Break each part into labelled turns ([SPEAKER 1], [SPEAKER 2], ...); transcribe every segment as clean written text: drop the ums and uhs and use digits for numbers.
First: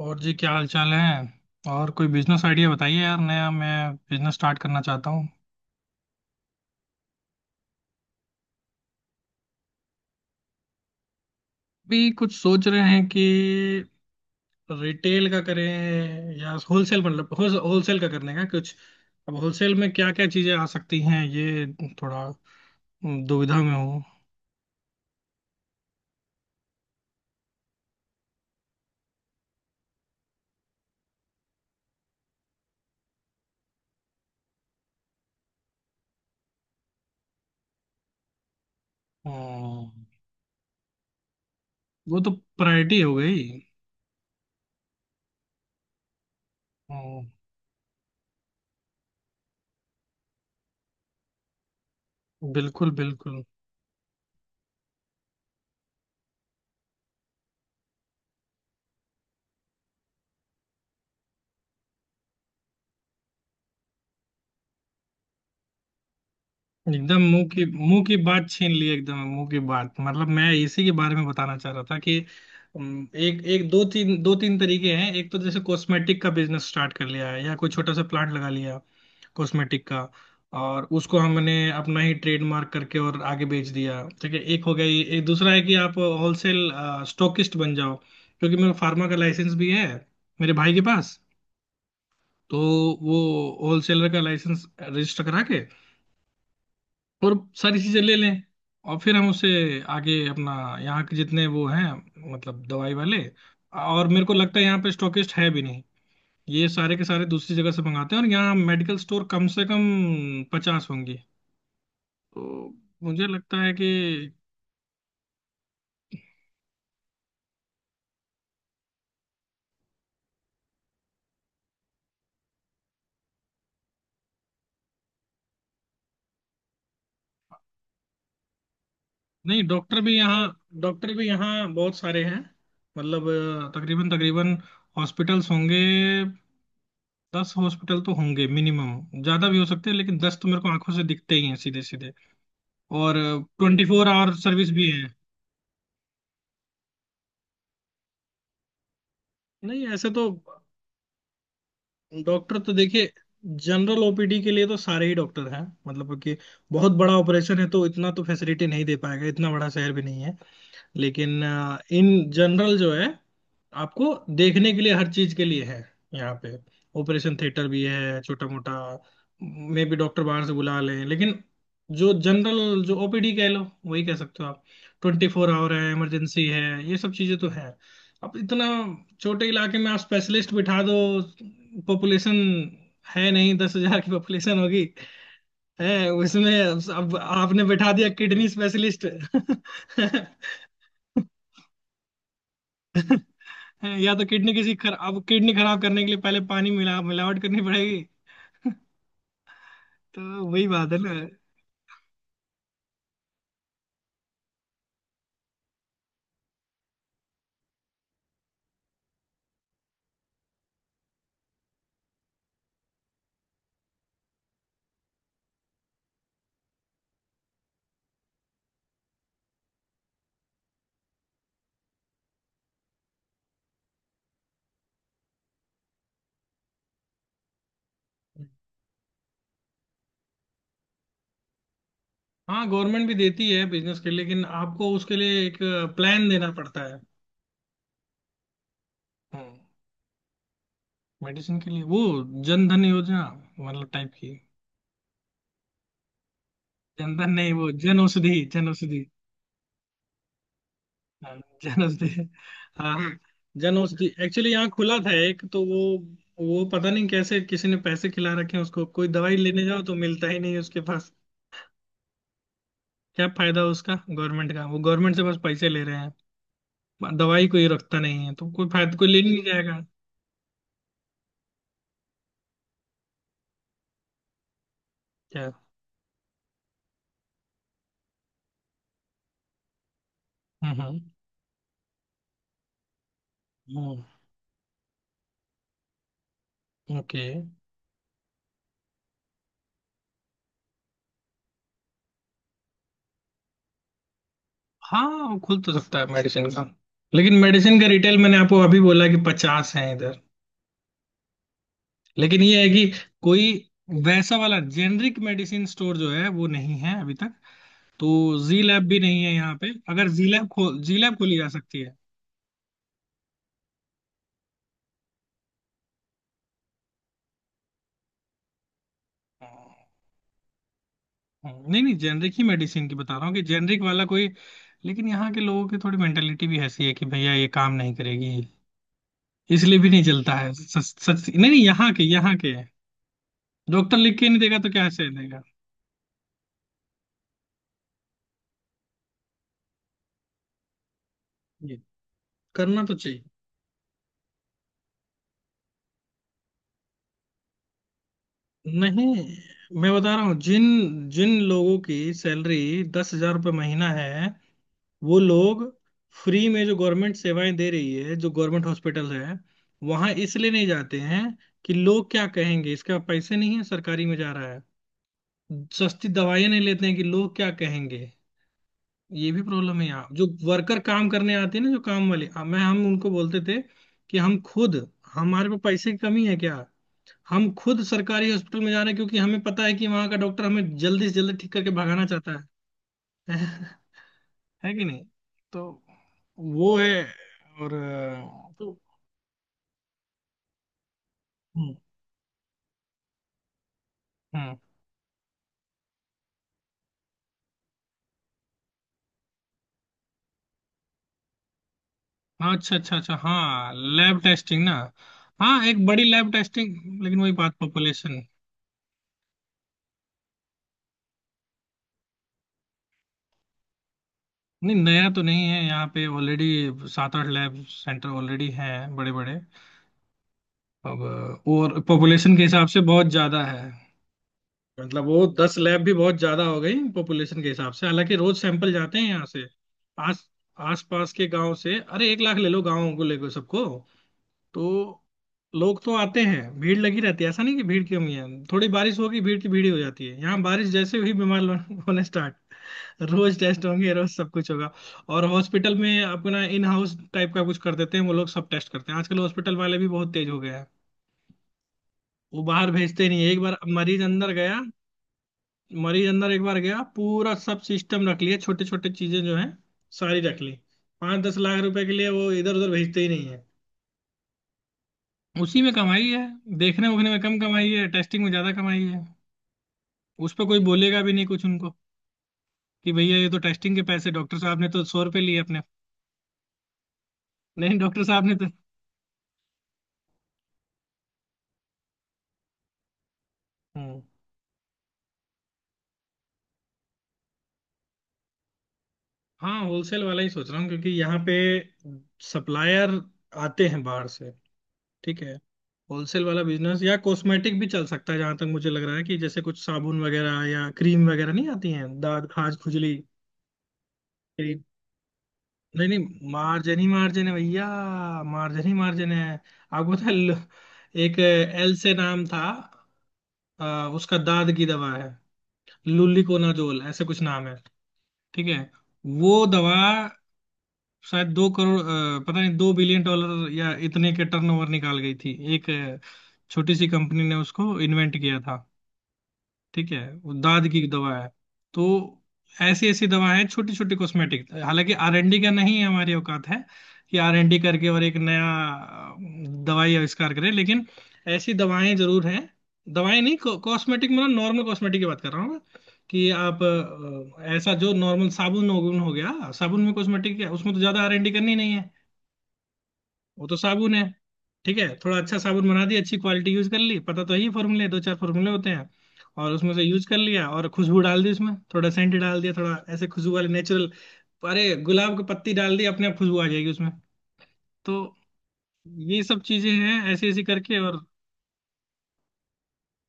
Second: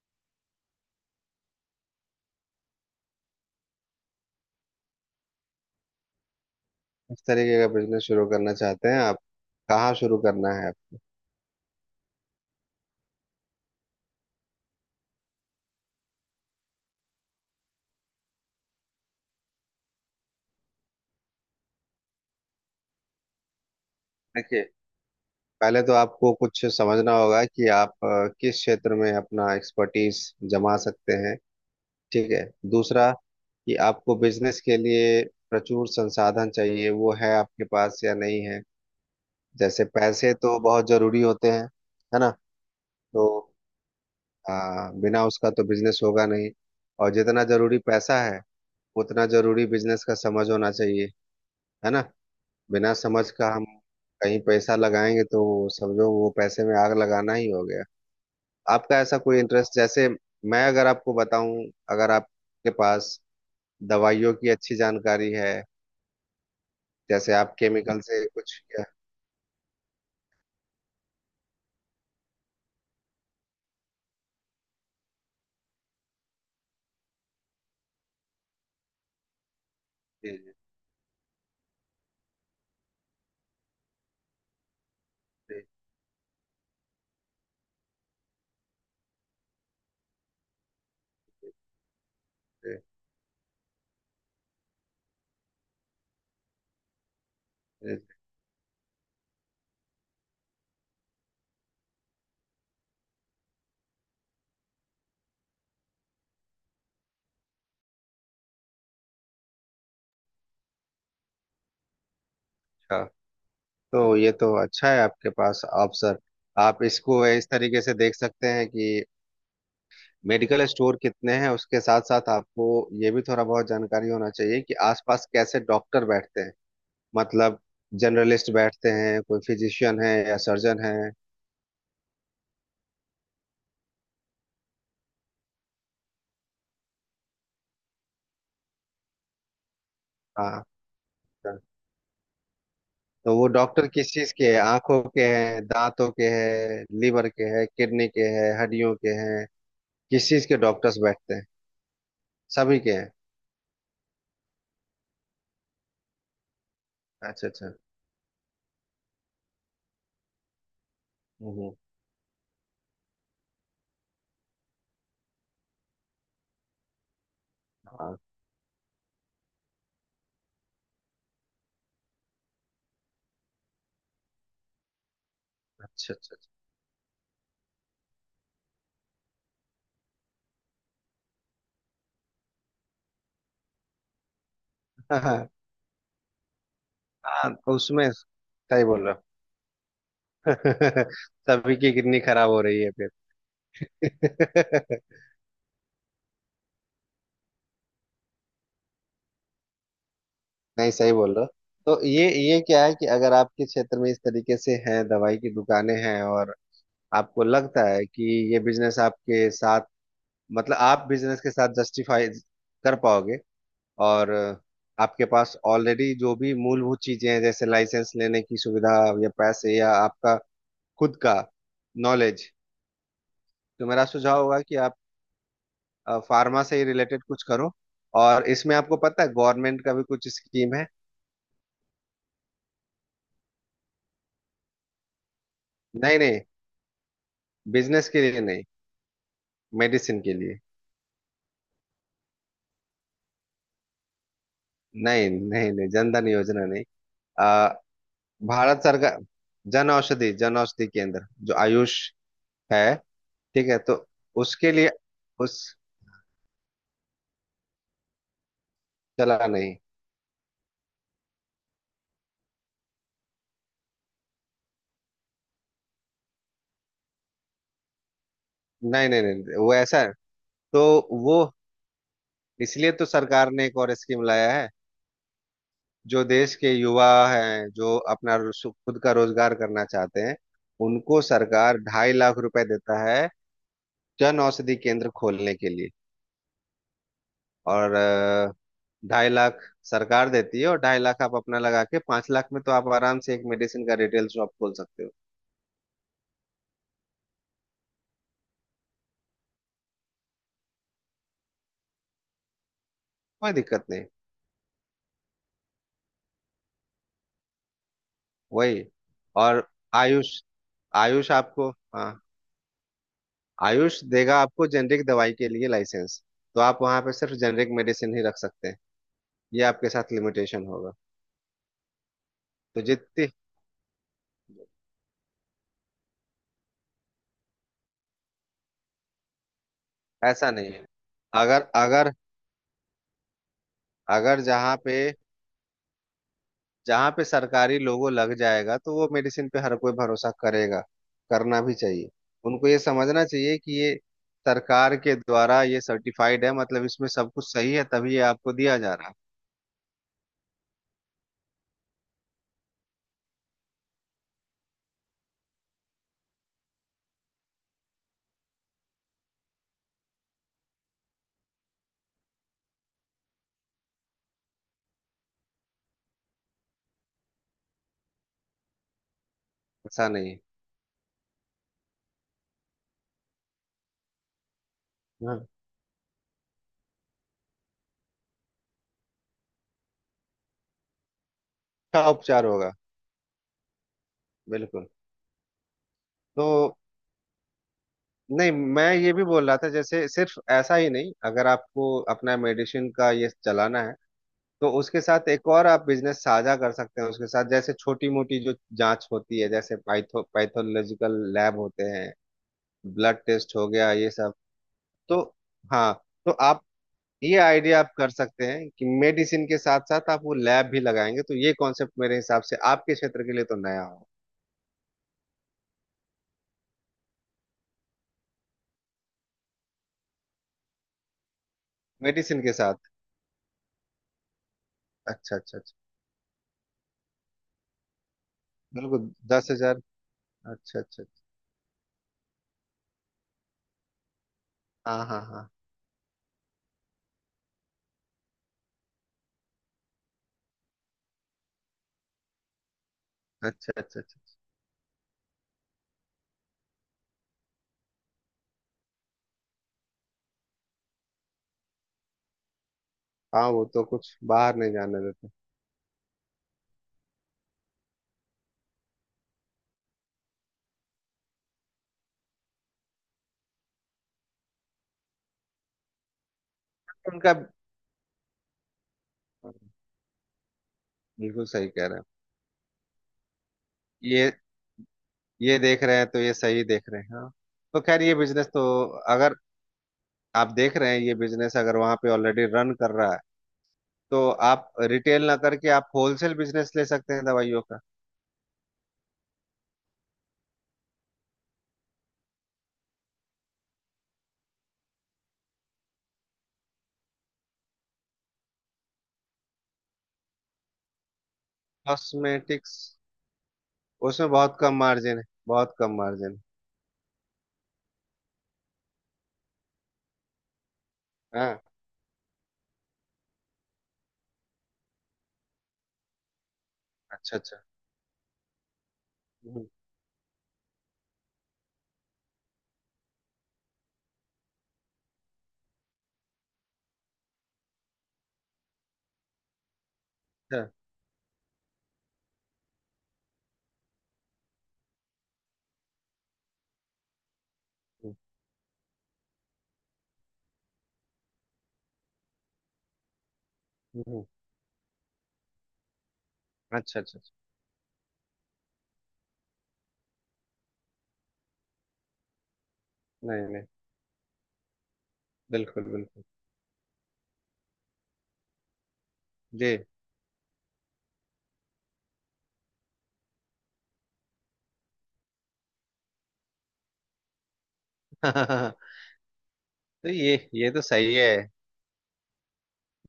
[SPEAKER 1] और जी, क्या हाल चाल है। और कोई बिजनेस आइडिया बताइए यार, नया। मैं बिजनेस स्टार्ट करना चाहता हूँ।
[SPEAKER 2] किस तरीके का बिजनेस शुरू करना चाहते हैं आप? कहाँ शुरू करना है?
[SPEAKER 1] भी कुछ सोच रहे हैं कि रिटेल का करें या होलसेल मतलब। होलसेल का करने का कुछ। अब होलसेल में क्या क्या चीजें आ सकती हैं। ये थोड़ा दुविधा में हूँ।
[SPEAKER 2] देखिए, पहले तो आपको कुछ समझना होगा कि आप किस क्षेत्र में अपना एक्सपर्टीज जमा सकते हैं। ठीक है? दूसरा, कि आपको बिजनेस के लिए प्रचुर संसाधन चाहिए, वो है आपके पास या नहीं है। जैसे
[SPEAKER 1] हम्म।
[SPEAKER 2] पैसे तो बहुत जरूरी होते हैं,
[SPEAKER 1] वो
[SPEAKER 2] है
[SPEAKER 1] तो
[SPEAKER 2] ना?
[SPEAKER 1] प्रायोरिटी हो
[SPEAKER 2] तो
[SPEAKER 1] गई।
[SPEAKER 2] अ, बिना उसका तो बिजनेस होगा नहीं। और
[SPEAKER 1] हम्म।
[SPEAKER 2] जितना जरूरी पैसा है उतना जरूरी बिजनेस का समझ होना चाहिए, है ना?
[SPEAKER 1] बिल्कुल
[SPEAKER 2] बिना समझ
[SPEAKER 1] बिल्कुल।
[SPEAKER 2] का हम कहीं पैसा लगाएंगे तो समझो वो पैसे में आग लगाना ही हो गया। आपका ऐसा कोई इंटरेस्ट, जैसे मैं अगर आपको बताऊं, अगर आपके पास दवाइयों की अच्छी जानकारी है,
[SPEAKER 1] एकदम
[SPEAKER 2] जैसे
[SPEAKER 1] मुंह
[SPEAKER 2] आप
[SPEAKER 1] की
[SPEAKER 2] केमिकल
[SPEAKER 1] मुंह की
[SPEAKER 2] से
[SPEAKER 1] बात
[SPEAKER 2] कुछ
[SPEAKER 1] छीन
[SPEAKER 2] किया।
[SPEAKER 1] ली। एकदम मुंह की बात, मतलब मैं इसी के बारे में बताना चाह रहा था कि एक एक दो तीन तरीके हैं। एक तो जैसे कॉस्मेटिक का बिजनेस स्टार्ट कर लिया है या कोई छोटा सा प्लांट लगा लिया कॉस्मेटिक का।
[SPEAKER 2] जी,
[SPEAKER 1] और उसको हमने अपना ही ट्रेडमार्क करके और आगे बेच दिया। ठीक है, एक हो गया ये। एक दूसरा है
[SPEAKER 2] जी,
[SPEAKER 1] कि आप होलसेल स्टॉकिस्ट बन जाओ, क्योंकि मेरा फार्मा का लाइसेंस भी है, मेरे भाई के पास। तो
[SPEAKER 2] जी,
[SPEAKER 1] वो होलसेलर का लाइसेंस रजिस्टर करा के और सारी
[SPEAKER 2] जी,
[SPEAKER 1] चीजें ले लें। और फिर हम उसे आगे अपना यहाँ के जितने वो हैं, मतलब दवाई वाले। और मेरे को लगता है यहाँ पे स्टॉकिस्ट है भी नहीं। ये सारे के सारे दूसरी जगह से मंगाते हैं और यहाँ मेडिकल स्टोर कम से कम 50 होंगे। तो
[SPEAKER 2] अच्छा।
[SPEAKER 1] मुझे लगता है कि
[SPEAKER 2] तो ये तो अच्छा है आपके पास ऑप्शन। आप इसको इस तरीके से देख सकते हैं कि मेडिकल स्टोर कितने हैं, उसके साथ साथ आपको ये भी थोड़ा बहुत जानकारी होना चाहिए कि आसपास कैसे डॉक्टर बैठते हैं। मतलब, जनरलिस्ट बैठते हैं, कोई
[SPEAKER 1] नहीं,
[SPEAKER 2] फिजिशियन है या सर्जन है।
[SPEAKER 1] डॉक्टर भी यहाँ बहुत सारे हैं। मतलब तकरीबन तकरीबन हॉस्पिटल्स होंगे। 10 हॉस्पिटल तो होंगे मिनिमम, ज्यादा भी हो सकते हैं, लेकिन 10 तो मेरे
[SPEAKER 2] हाँ,
[SPEAKER 1] को आंखों से दिखते ही हैं सीधे सीधे। और
[SPEAKER 2] तो वो
[SPEAKER 1] ट्वेंटी
[SPEAKER 2] डॉक्टर
[SPEAKER 1] फोर
[SPEAKER 2] किस चीज
[SPEAKER 1] आवर
[SPEAKER 2] के हैं?
[SPEAKER 1] सर्विस भी
[SPEAKER 2] आंखों
[SPEAKER 1] है।
[SPEAKER 2] के हैं, दांतों के हैं, लीवर के हैं, किडनी के हैं, हड्डियों के हैं,
[SPEAKER 1] नहीं ऐसे तो।
[SPEAKER 2] किस चीज के डॉक्टर्स बैठते हैं?
[SPEAKER 1] डॉक्टर तो
[SPEAKER 2] सभी के हैं?
[SPEAKER 1] देखिए, जनरल ओपीडी के लिए तो सारे ही डॉक्टर हैं। मतलब कि बहुत बड़ा
[SPEAKER 2] अच्छा
[SPEAKER 1] ऑपरेशन है
[SPEAKER 2] अच्छा।
[SPEAKER 1] तो इतना तो फैसिलिटी नहीं दे पाएगा, इतना बड़ा शहर भी नहीं है। लेकिन
[SPEAKER 2] हम्म हम्म,
[SPEAKER 1] इन जनरल जो है, आपको देखने के लिए हर चीज के लिए है यहाँ पे। ऑपरेशन थिएटर भी
[SPEAKER 2] हाँ।
[SPEAKER 1] है छोटा मोटा। मे भी डॉक्टर बाहर से बुला लें, लेकिन जो जनरल जो ओपीडी कह लो, वही कह सकते हो आप। 24 आवर है,
[SPEAKER 2] अच्छा अच्छा
[SPEAKER 1] इमरजेंसी है, ये सब चीजें तो है। अब इतना छोटे इलाके में आप स्पेशलिस्ट बिठा दो। पॉपुलेशन है नहीं, 10,000 की पॉपुलेशन होगी
[SPEAKER 2] अच्छा।
[SPEAKER 1] है उसमें। अब
[SPEAKER 2] हाँ,
[SPEAKER 1] आपने
[SPEAKER 2] तो
[SPEAKER 1] बिठा दिया
[SPEAKER 2] उसमें
[SPEAKER 1] किडनी
[SPEAKER 2] सही बोल
[SPEAKER 1] स्पेशलिस्ट।
[SPEAKER 2] रहा हूँ। सभी की किडनी खराब हो रही है
[SPEAKER 1] हैं, या तो
[SPEAKER 2] फिर।
[SPEAKER 1] अब किडनी खराब करने के लिए पहले पानी मिलावट करनी पड़ेगी। तो वही
[SPEAKER 2] नहीं,
[SPEAKER 1] बात है ना।
[SPEAKER 2] सही बोल रहा हूँ। तो ये क्या है कि अगर आपके क्षेत्र में इस तरीके से हैं, दवाई की दुकानें हैं, और आपको लगता है कि ये बिजनेस आपके साथ, मतलब आप बिजनेस के साथ जस्टिफाई कर पाओगे, और आपके पास ऑलरेडी जो भी मूलभूत चीजें हैं जैसे लाइसेंस लेने की सुविधा, या पैसे, या आपका खुद का नॉलेज, तो मेरा सुझाव होगा कि आप फार्मा से ही रिलेटेड कुछ करो। और इसमें आपको पता है गवर्नमेंट का भी कुछ स्कीम है।
[SPEAKER 1] हाँ, गवर्नमेंट भी देती है बिजनेस के लिए, लेकिन आपको उसके लिए एक
[SPEAKER 2] नहीं
[SPEAKER 1] प्लान
[SPEAKER 2] नहीं,
[SPEAKER 1] देना पड़ता है।
[SPEAKER 2] बिजनेस के लिए नहीं,
[SPEAKER 1] हम्म।
[SPEAKER 2] मेडिसिन के लिए।
[SPEAKER 1] मेडिसिन के लिए वो जन धन योजना मतलब टाइप की।
[SPEAKER 2] नहीं नहीं नहीं, जनधन योजना नहीं।
[SPEAKER 1] जन धन नहीं, वो जन औषधि, जन
[SPEAKER 2] भारत
[SPEAKER 1] औषधि।
[SPEAKER 2] सरकार, जन औषधि, जन औषधि केंद्र,
[SPEAKER 1] हाँ,
[SPEAKER 2] जो
[SPEAKER 1] जन
[SPEAKER 2] आयुष
[SPEAKER 1] औषधि।
[SPEAKER 2] है।
[SPEAKER 1] हाँ,
[SPEAKER 2] ठीक है,
[SPEAKER 1] जन
[SPEAKER 2] तो
[SPEAKER 1] औषधि एक्चुअली यहाँ
[SPEAKER 2] उसके लिए,
[SPEAKER 1] खुला था एक,
[SPEAKER 2] उस,
[SPEAKER 1] तो वो पता नहीं कैसे किसी ने पैसे खिला रखे हैं उसको। कोई दवाई
[SPEAKER 2] चला
[SPEAKER 1] लेने
[SPEAKER 2] नहीं?
[SPEAKER 1] जाओ तो मिलता ही नहीं है उसके पास। क्या फायदा उसका, गवर्नमेंट का। वो गवर्नमेंट से बस पैसे ले रहे हैं, दवाई कोई रखता नहीं है, तो कोई फायदा, कोई
[SPEAKER 2] नहीं
[SPEAKER 1] ले
[SPEAKER 2] नहीं
[SPEAKER 1] ही नहीं
[SPEAKER 2] नहीं, वो
[SPEAKER 1] जाएगा।
[SPEAKER 2] ऐसा है। तो वो, इसलिए तो सरकार ने एक और स्कीम लाया है।
[SPEAKER 1] क्या।
[SPEAKER 2] जो देश के युवा हैं, जो अपना खुद का रोजगार करना चाहते हैं,
[SPEAKER 1] हम्म
[SPEAKER 2] उनको सरकार 2.5 लाख रुपए देता है
[SPEAKER 1] हम्म।
[SPEAKER 2] जन औषधि केंद्र खोलने के लिए।
[SPEAKER 1] ओके।
[SPEAKER 2] और 2.5 लाख सरकार देती है और 2.5 लाख आप अपना लगा के, 5 लाख में तो आप आराम से एक मेडिसिन का रिटेल शॉप खोल सकते
[SPEAKER 1] हाँ,
[SPEAKER 2] हो।
[SPEAKER 1] वो खुल तो सकता है मेडिसिन का। लेकिन मेडिसिन का रिटेल मैंने आपको अभी बोला कि 50 है इधर। लेकिन ये है कि कोई
[SPEAKER 2] कोई दिक्कत नहीं।
[SPEAKER 1] वैसा वाला जेनरिक मेडिसिन स्टोर जो है, वो नहीं है अभी तक। तो जी
[SPEAKER 2] वही,
[SPEAKER 1] लैब भी नहीं है यहाँ
[SPEAKER 2] और
[SPEAKER 1] पे। अगर
[SPEAKER 2] आयुष,
[SPEAKER 1] जी लैब
[SPEAKER 2] आयुष
[SPEAKER 1] खोली जा
[SPEAKER 2] आपको,
[SPEAKER 1] सकती
[SPEAKER 2] हाँ, आयुष देगा आपको जेनरिक दवाई के लिए लाइसेंस। तो आप वहाँ पे सिर्फ जेनरिक मेडिसिन ही रख सकते हैं, ये आपके
[SPEAKER 1] है।
[SPEAKER 2] साथ लिमिटेशन होगा।
[SPEAKER 1] नहीं नहीं, जेनरिक ही
[SPEAKER 2] तो
[SPEAKER 1] मेडिसिन की बता रहा
[SPEAKER 2] जितनी,
[SPEAKER 1] हूँ कि जेनरिक वाला कोई। लेकिन यहाँ के लोगों की थोड़ी मेंटेलिटी भी ऐसी है कि भैया ये काम नहीं करेगी, इसलिए भी नहीं चलता
[SPEAKER 2] ऐसा
[SPEAKER 1] है।
[SPEAKER 2] नहीं
[SPEAKER 1] सच,
[SPEAKER 2] है।
[SPEAKER 1] सच। नहीं नहीं,
[SPEAKER 2] अगर
[SPEAKER 1] यहाँ के
[SPEAKER 2] अगर
[SPEAKER 1] यहाँ के डॉक्टर लिख के नहीं
[SPEAKER 2] अगर
[SPEAKER 1] देगा तो
[SPEAKER 2] जहाँ
[SPEAKER 1] क्या
[SPEAKER 2] पे
[SPEAKER 1] से देगा।
[SPEAKER 2] जहाँ पे सरकारी लोगो लग जाएगा तो वो मेडिसिन पे हर कोई भरोसा करेगा, करना भी
[SPEAKER 1] ये
[SPEAKER 2] चाहिए। उनको ये
[SPEAKER 1] करना तो चाहिए।
[SPEAKER 2] समझना चाहिए कि ये सरकार के द्वारा ये सर्टिफाइड है, मतलब इसमें सब कुछ सही है तभी ये आपको दिया जा रहा
[SPEAKER 1] नहीं,
[SPEAKER 2] है।
[SPEAKER 1] मैं बता रहा हूँ, जिन जिन लोगों की सैलरी 10,000 रुपये महीना है, वो लोग फ्री में जो गवर्नमेंट सेवाएं दे रही है, जो गवर्नमेंट हॉस्पिटल है, वहां इसलिए नहीं जाते हैं कि लोग क्या कहेंगे, इसका पैसे नहीं है सरकारी में जा रहा है। सस्ती दवाइयाँ नहीं लेते हैं कि लोग क्या कहेंगे। ये भी प्रॉब्लम है। यहाँ
[SPEAKER 2] ऐसा
[SPEAKER 1] जो
[SPEAKER 2] नहीं
[SPEAKER 1] वर्कर काम करने आते हैं ना, जो काम वाले, अब मैं हम उनको बोलते थे कि हम खुद,
[SPEAKER 2] है,
[SPEAKER 1] हमारे पास पैसे की कमी है क्या, हम खुद सरकारी हॉस्पिटल में जा रहे हैं, क्योंकि हमें पता है कि वहाँ का डॉक्टर हमें जल्दी से जल्दी ठीक करके
[SPEAKER 2] का
[SPEAKER 1] भगाना चाहता
[SPEAKER 2] उपचार
[SPEAKER 1] है।
[SPEAKER 2] होगा।
[SPEAKER 1] है कि
[SPEAKER 2] बिल्कुल।
[SPEAKER 1] नहीं। तो
[SPEAKER 2] तो
[SPEAKER 1] वो है। और
[SPEAKER 2] नहीं,
[SPEAKER 1] तो।
[SPEAKER 2] मैं ये भी बोल रहा था, जैसे सिर्फ ऐसा ही नहीं, अगर
[SPEAKER 1] हम्म
[SPEAKER 2] आपको अपना मेडिसिन का ये चलाना है,
[SPEAKER 1] हम्म।
[SPEAKER 2] तो उसके साथ एक और आप बिजनेस साझा कर सकते हैं उसके साथ, जैसे छोटी मोटी जो जांच होती है, जैसे पाइथो पैथोलॉजिकल लैब होते हैं,
[SPEAKER 1] हाँ, अच्छा अच्छा अच्छा।
[SPEAKER 2] ब्लड टेस्ट हो
[SPEAKER 1] हाँ,
[SPEAKER 2] गया ये
[SPEAKER 1] लैब
[SPEAKER 2] सब।
[SPEAKER 1] टेस्टिंग ना।
[SPEAKER 2] तो
[SPEAKER 1] हाँ, एक
[SPEAKER 2] हाँ,
[SPEAKER 1] बड़ी
[SPEAKER 2] तो
[SPEAKER 1] लैब
[SPEAKER 2] आप
[SPEAKER 1] टेस्टिंग, लेकिन वही
[SPEAKER 2] ये
[SPEAKER 1] बात,
[SPEAKER 2] आइडिया आप कर
[SPEAKER 1] पॉपुलेशन।
[SPEAKER 2] सकते हैं कि मेडिसिन के साथ साथ आप वो लैब भी लगाएंगे, तो ये कॉन्सेप्ट मेरे हिसाब से आपके क्षेत्र के लिए तो नया हो।
[SPEAKER 1] नहीं, नया तो नहीं है, यहाँ पे ऑलरेडी 7-8 लैब सेंटर ऑलरेडी हैं, बड़े बड़े। अब और पॉपुलेशन के
[SPEAKER 2] मेडिसिन के
[SPEAKER 1] हिसाब से
[SPEAKER 2] साथ।
[SPEAKER 1] बहुत ज़्यादा है। मतलब वो
[SPEAKER 2] अच्छा
[SPEAKER 1] 10
[SPEAKER 2] अच्छा अच्छा।
[SPEAKER 1] लैब भी बहुत ज़्यादा हो गई पॉपुलेशन के हिसाब से, हालांकि रोज सैंपल जाते
[SPEAKER 2] बिल्कुल,
[SPEAKER 1] हैं यहाँ से।
[SPEAKER 2] 10 हजार।
[SPEAKER 1] आस
[SPEAKER 2] अच्छा
[SPEAKER 1] आस
[SPEAKER 2] अच्छा
[SPEAKER 1] पास
[SPEAKER 2] अच्छा।
[SPEAKER 1] के गांव से, अरे 1,00,000 ले लो गांव को लेकर सबको। तो
[SPEAKER 2] हाँ हाँ हाँ।
[SPEAKER 1] लोग तो आते हैं, भीड़ लगी रहती है, ऐसा नहीं कि भीड़ की कमी है। थोड़ी बारिश होगी, भीड़ की भीड़ ही हो जाती है यहाँ। बारिश जैसे ही बीमार लोग होने स्टार्ट। रोज टेस्ट
[SPEAKER 2] अच्छा
[SPEAKER 1] होंगे,
[SPEAKER 2] अच्छा अच्छा
[SPEAKER 1] रोज सब
[SPEAKER 2] अच्छा।
[SPEAKER 1] कुछ होगा। और हॉस्पिटल में अपना इन हाउस टाइप का कुछ कर देते हैं, वो लोग सब टेस्ट करते हैं। आजकल हॉस्पिटल वाले भी बहुत तेज हो गए हैं, वो बाहर भेजते नहीं है। एक
[SPEAKER 2] हाँ,
[SPEAKER 1] बार
[SPEAKER 2] वो तो
[SPEAKER 1] मरीज
[SPEAKER 2] कुछ
[SPEAKER 1] अंदर
[SPEAKER 2] बाहर
[SPEAKER 1] गया,
[SPEAKER 2] नहीं जाने देते।
[SPEAKER 1] मरीज अंदर एक बार गया, पूरा सब सिस्टम रख लिया। छोटे छोटे चीजें जो है, सारी रख ली। 5-10 लाख रुपए के लिए वो इधर उधर भेजते ही नहीं है, उसी में कमाई है। देखने उखने में
[SPEAKER 2] उनका,
[SPEAKER 1] कम कमाई है, टेस्टिंग में ज्यादा कमाई है।
[SPEAKER 2] हाँ,
[SPEAKER 1] उस पर कोई बोलेगा भी नहीं कुछ
[SPEAKER 2] बिल्कुल सही
[SPEAKER 1] उनको,
[SPEAKER 2] कह रहे हैं।
[SPEAKER 1] कि भैया ये तो टेस्टिंग के पैसे,
[SPEAKER 2] ये
[SPEAKER 1] डॉक्टर साहब ने तो 100 रुपए लिए
[SPEAKER 2] ये
[SPEAKER 1] अपने।
[SPEAKER 2] देख रहे हैं तो ये सही देख रहे हैं, हाँ।
[SPEAKER 1] नहीं,
[SPEAKER 2] तो खैर
[SPEAKER 1] डॉक्टर
[SPEAKER 2] ये
[SPEAKER 1] साहब ने तो।
[SPEAKER 2] बिजनेस तो, अगर आप देख रहे हैं ये बिजनेस अगर वहाँ पे ऑलरेडी रन कर रहा है,
[SPEAKER 1] हम्म।
[SPEAKER 2] तो आप रिटेल ना करके आप होलसेल बिजनेस ले सकते हैं दवाइयों का।
[SPEAKER 1] हाँ, होलसेल वाला ही सोच रहा हूँ, क्योंकि यहाँ पे सप्लायर आते हैं बाहर से। ठीक है। होलसेल वाला बिजनेस या कॉस्मेटिक भी चल सकता है, जहां तक मुझे लग रहा है कि जैसे कुछ साबुन वगैरह या क्रीम वगैरह नहीं आती हैं दाद खाज
[SPEAKER 2] कॉस्मेटिक्स,
[SPEAKER 1] खुजली।
[SPEAKER 2] उसमें बहुत कम मार्जिन है, बहुत
[SPEAKER 1] नहीं
[SPEAKER 2] कम
[SPEAKER 1] नहीं,
[SPEAKER 2] मार्जिन
[SPEAKER 1] मार्जिन ही मार्जिन है भैया, मार्जिन ही मार्जिन है। आपको पता है, एक
[SPEAKER 2] है। हाँ।
[SPEAKER 1] एल से नाम था। उसका दाद की दवा है। लुलिकोनाजोल ऐसे कुछ
[SPEAKER 2] अच्छा
[SPEAKER 1] नाम है।
[SPEAKER 2] अच्छा।
[SPEAKER 1] ठीक है, वो
[SPEAKER 2] हम्म,
[SPEAKER 1] दवा शायद 2 करोड़, पता नहीं, $2 बिलियन या इतने के टर्नओवर निकाल गई थी। एक छोटी सी कंपनी ने उसको इन्वेंट किया था। ठीक है, वो
[SPEAKER 2] अच्छा।
[SPEAKER 1] दाद की दवा है। तो ऐसी ऐसी दवाएं हैं, छोटी छोटी कॉस्मेटिक, हालांकि R&D का नहीं है, हमारी औकात है कि R&D करके और
[SPEAKER 2] हम्म,
[SPEAKER 1] एक नया अ, दवाई आविष्कार करें, लेकिन ऐसी दवाएं जरूर हैं। दवाएं नहीं,
[SPEAKER 2] हम्म,
[SPEAKER 1] कॉस्मेटिक,
[SPEAKER 2] हम्म,
[SPEAKER 1] मतलब नॉर्मल कॉस्मेटिक की बात कर रहा हूँ मैं, कि आप
[SPEAKER 2] अच्छा अच्छा अच्छा।
[SPEAKER 1] ऐसा जो नॉर्मल साबुन हो। हो गया, साबुन में कॉस्मेटिक है, उसमें तो ज्यादा R&D करनी नहीं है, वो
[SPEAKER 2] नहीं
[SPEAKER 1] तो
[SPEAKER 2] नहीं।
[SPEAKER 1] साबुन है। ठीक है, थोड़ा अच्छा साबुन बना
[SPEAKER 2] बिल्कुल
[SPEAKER 1] दिया, अच्छी
[SPEAKER 2] बिल्कुल।
[SPEAKER 1] क्वालिटी यूज कर ली, पता तो यही फॉर्मूले, दो चार फॉर्मूले होते हैं, और
[SPEAKER 2] जी।
[SPEAKER 1] उसमें से यूज कर लिया, और खुशबू डाल दी उसमें, थोड़ा सेंट डाल दिया, थोड़ा ऐसे खुशबू वाले नेचुरल। अरे गुलाब की पत्ती डाल दी, अपने आप खुशबू आ जाएगी उसमें। तो ये सब चीजें हैं
[SPEAKER 2] तो
[SPEAKER 1] ऐसे
[SPEAKER 2] ये
[SPEAKER 1] ऐसे
[SPEAKER 2] ये
[SPEAKER 1] करके।
[SPEAKER 2] तो
[SPEAKER 1] और
[SPEAKER 2] सही है,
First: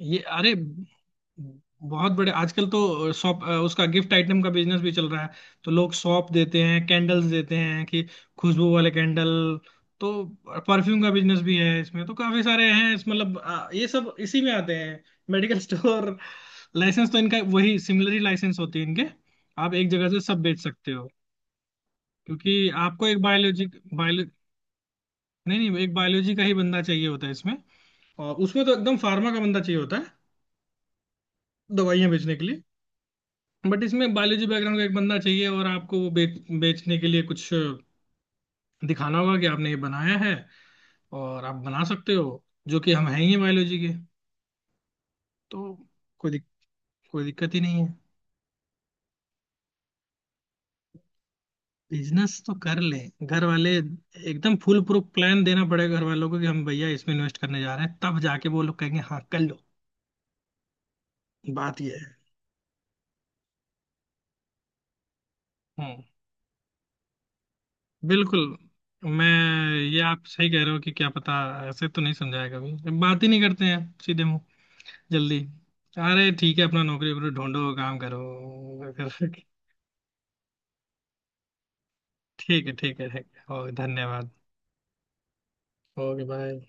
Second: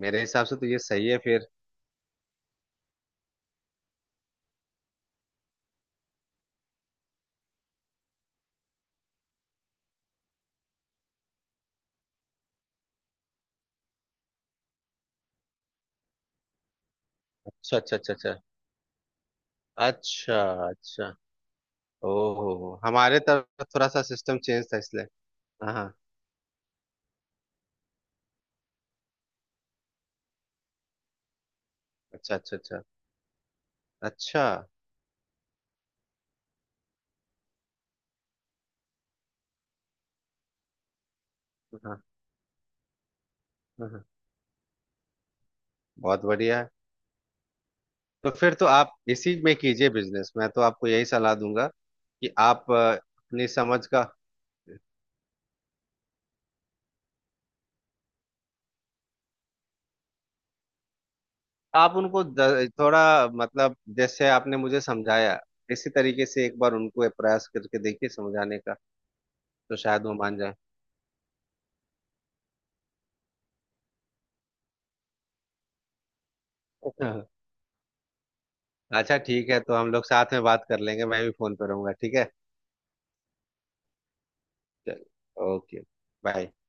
[SPEAKER 1] ये,
[SPEAKER 2] मेरे हिसाब
[SPEAKER 1] अरे
[SPEAKER 2] से तो ये सही है फिर।
[SPEAKER 1] बहुत बड़े आजकल तो शॉप, उसका गिफ्ट आइटम का बिजनेस भी चल रहा है। तो लोग सौंफ देते हैं, कैंडल्स देते हैं कि खुशबू वाले कैंडल। तो परफ्यूम का बिजनेस भी है, इसमें तो काफी सारे हैं इस, मतलब ये सब इसी में आते हैं, मेडिकल स्टोर। लाइसेंस तो इनका
[SPEAKER 2] अच्छा
[SPEAKER 1] वही
[SPEAKER 2] अच्छा
[SPEAKER 1] सिमिलर
[SPEAKER 2] अच्छा
[SPEAKER 1] ही
[SPEAKER 2] अच्छा
[SPEAKER 1] लाइसेंस होती है इनके, आप एक जगह से
[SPEAKER 2] अच्छा
[SPEAKER 1] सब बेच सकते
[SPEAKER 2] अच्छा।
[SPEAKER 1] हो। क्योंकि
[SPEAKER 2] ओहो,
[SPEAKER 1] आपको एक
[SPEAKER 2] हमारे तरफ
[SPEAKER 1] बायोलॉजी
[SPEAKER 2] थोड़ा सा
[SPEAKER 1] बायो
[SPEAKER 2] सिस्टम चेंज था इसलिए।
[SPEAKER 1] नहीं
[SPEAKER 2] हाँ
[SPEAKER 1] नहीं,
[SPEAKER 2] हाँ।
[SPEAKER 1] एक बायोलॉजी का ही बंदा चाहिए होता है इसमें। और उसमें तो एकदम फार्मा का बंदा चाहिए होता है दवाइयां
[SPEAKER 2] अच्छा
[SPEAKER 1] बेचने के
[SPEAKER 2] अच्छा
[SPEAKER 1] लिए।
[SPEAKER 2] अच्छा
[SPEAKER 1] बट इसमें
[SPEAKER 2] अच्छा।
[SPEAKER 1] बायोलॉजी बैकग्राउंड का एक बंदा चाहिए, और आपको वो बेचने के लिए कुछ दिखाना होगा कि आपने ये बनाया है और आप बना
[SPEAKER 2] हाँ
[SPEAKER 1] सकते हो, जो कि हम हैं ही बायोलॉजी
[SPEAKER 2] हाँ
[SPEAKER 1] के।
[SPEAKER 2] हाँ,
[SPEAKER 1] तो
[SPEAKER 2] बहुत
[SPEAKER 1] कोई दिक,
[SPEAKER 2] बढ़िया है।
[SPEAKER 1] कोई दिक्कत ही नहीं है।
[SPEAKER 2] तो फिर तो आप इसी में कीजिए बिजनेस, मैं तो आपको यही सलाह दूंगा
[SPEAKER 1] बिजनेस
[SPEAKER 2] कि
[SPEAKER 1] तो
[SPEAKER 2] आप
[SPEAKER 1] कर ले घर
[SPEAKER 2] अपनी
[SPEAKER 1] वाले।
[SPEAKER 2] समझ का।
[SPEAKER 1] एकदम फुल प्रूफ प्लान देना पड़ेगा घर वालों को कि हम, भैया, इसमें इन्वेस्ट करने जा रहे हैं, तब जाके वो लोग कहेंगे हाँ कर लो। बात ये
[SPEAKER 2] आप
[SPEAKER 1] है।
[SPEAKER 2] उनको थोड़ा, मतलब जैसे आपने मुझे समझाया, इसी
[SPEAKER 1] हम्म।
[SPEAKER 2] तरीके से एक बार उनको प्रयास करके देखिए
[SPEAKER 1] बिल्कुल।
[SPEAKER 2] समझाने का।
[SPEAKER 1] मैं,
[SPEAKER 2] तो
[SPEAKER 1] ये
[SPEAKER 2] शायद वो
[SPEAKER 1] आप
[SPEAKER 2] मान
[SPEAKER 1] सही कह रहे हो कि क्या पता। ऐसे तो नहीं समझाया कभी, बात ही नहीं करते हैं सीधे मुंह। जल्दी। अरे ठीक है, अपना नौकरी
[SPEAKER 2] जाए।
[SPEAKER 1] वोकरी ढूंढो, काम करो
[SPEAKER 2] अच्छा, ठीक है, तो हम लोग साथ में बात कर लेंगे, मैं भी फोन पे रहूंगा, ठीक है?
[SPEAKER 1] ठीक है, ठीक है, ठीक है। ओ, धन्यवाद।
[SPEAKER 2] चल, ओके,
[SPEAKER 1] ओके,
[SPEAKER 2] बाय।
[SPEAKER 1] बाय।